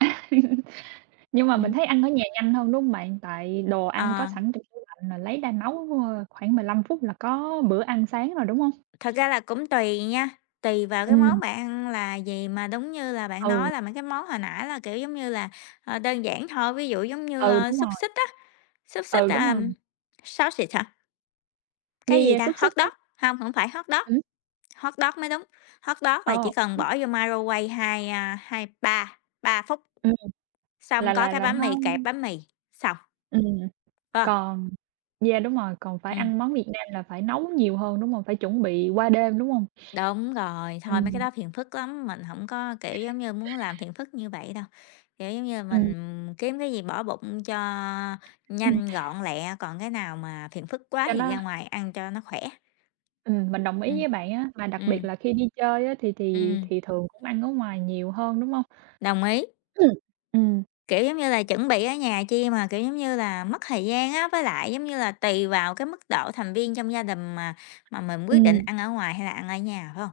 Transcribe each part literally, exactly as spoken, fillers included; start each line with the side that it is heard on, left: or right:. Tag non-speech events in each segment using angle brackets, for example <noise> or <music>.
right: <laughs> Nhưng mà mình
left: Ừm.
right: thấy ăn ở nhà nhanh hơn, đúng hông bạn? Tại đồ ăn có
left: Ờ.
right: sẵn trong tủ lạnh mà lấy ra nấu khoảng mười lăm phút là có bữa ăn sáng rồi, đúng hông?
left: Thật ra là cũng tùy nha, tùy vào cái món
right: Ừm.
left: bạn ăn là gì, mà đúng như là bạn nói
right: Ừ.
left: là mấy cái món hồi nãy là, kiểu giống như là, ờ, đơn giản thôi, ví dụ giống như,
right: Ừ,
left: a,
right: đúng
left: xúc
right: rồi.
left: xích á, xúc xích,
right: Ừ, đúng
left: à,
right: rồi.
left: sausage hả?
right: Yeah,
left: Cái gì
right: yeah,
left: ta?
right: xúc
left: Hot
right: xích á?
left: dog? Hông, hổng phải hot dog.
right: Ừm.
left: Hot dog mới đúng, hot dog là
right: Ờ.
left: chỉ cần
right: <unintelligible>
left: bỏ vô microwave, hai, a, hai ba, ba phút,
right: Ừm.
left: xong
right: Là
left: có
right: là
left: cái
right: là
left: bánh
right: nó
left: mì kẹp bánh mì, xong.
right: Ừm,
left: Phải hông?
right: còn Yeah, đúng rồi, còn phải
left: Ừm.
right: ăn món Việt Nam là phải nấu nhiều hơn, đúng hông? Phải chuẩn bị qua đêm, đúng hông?
left: Đúng rồi, thôi, mấy cái
right: Ừm.
left: đó phiền phức lắm, mình hổng có, kiểu giống như, muốn làm phiền phức như vậy đâu, kiểu giống như,
right: Ừm.
left: mình kiếm cái gì bỏ bụng cho
right: Ừm.
left: nhanh, gọn, lẹ, còn cái nào mà phiền phức quá
right: Cho
left: thì
right: nó
left: ra ngoài ăn cho nó khỏe.
right: Ừm, mình đồng ý
left: Ừm,
right: với bạn á, mà đặc biệt
left: ừm.
right: là khi đi chơi á thì thì
left: Ừm.
right: thì thường cũng ăn ở ngoài nhiều hơn, đúng hông?
left: Đồng ý.
right: Ừm, ừm.
left: Kiểu giống như là, chuẩn bị ở nhà chi mà, kiểu giống như là, mất thời gian á, với lại, giống như là, tùy vào cái mức độ thành viên trong gia đình mà mà mình quyết định
right: Ừm.
left: ăn ở ngoài hay là ăn ở nhà, phải hông?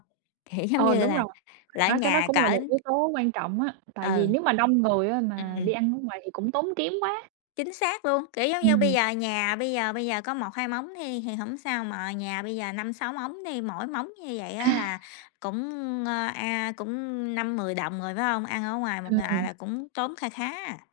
left: Kiểu giống
right: Ờ,
left: như
right: đúng
left: là
right: rồi,
left: là
right: bạn
left: ở
right: nói cái đó
left: nhà
right: cũng là
left: cỡ
right: một yếu tố quan trọng á, tại vì
left: Ừ.
right: nếu mà đông người á mà đi
left: Ừm.
right: ăn ở ngoài thì cũng tốn kém quá.
left: Chính xác luôn, kiểu giống như, bây
right: Ừm.
left: giờ nhà bây giờ bây giờ có một hai mống đi thì hổng sao mà nhà bây giờ năm, sáu mống đi mỗi mống như vậy á là
right: <laughs>
left: cũng, ờ, a, cũng năm, mười đồng rồi, phải hông? Ăn ở ngoài một ngày
right: Ừm.
left: là cũng tốn kha khá à!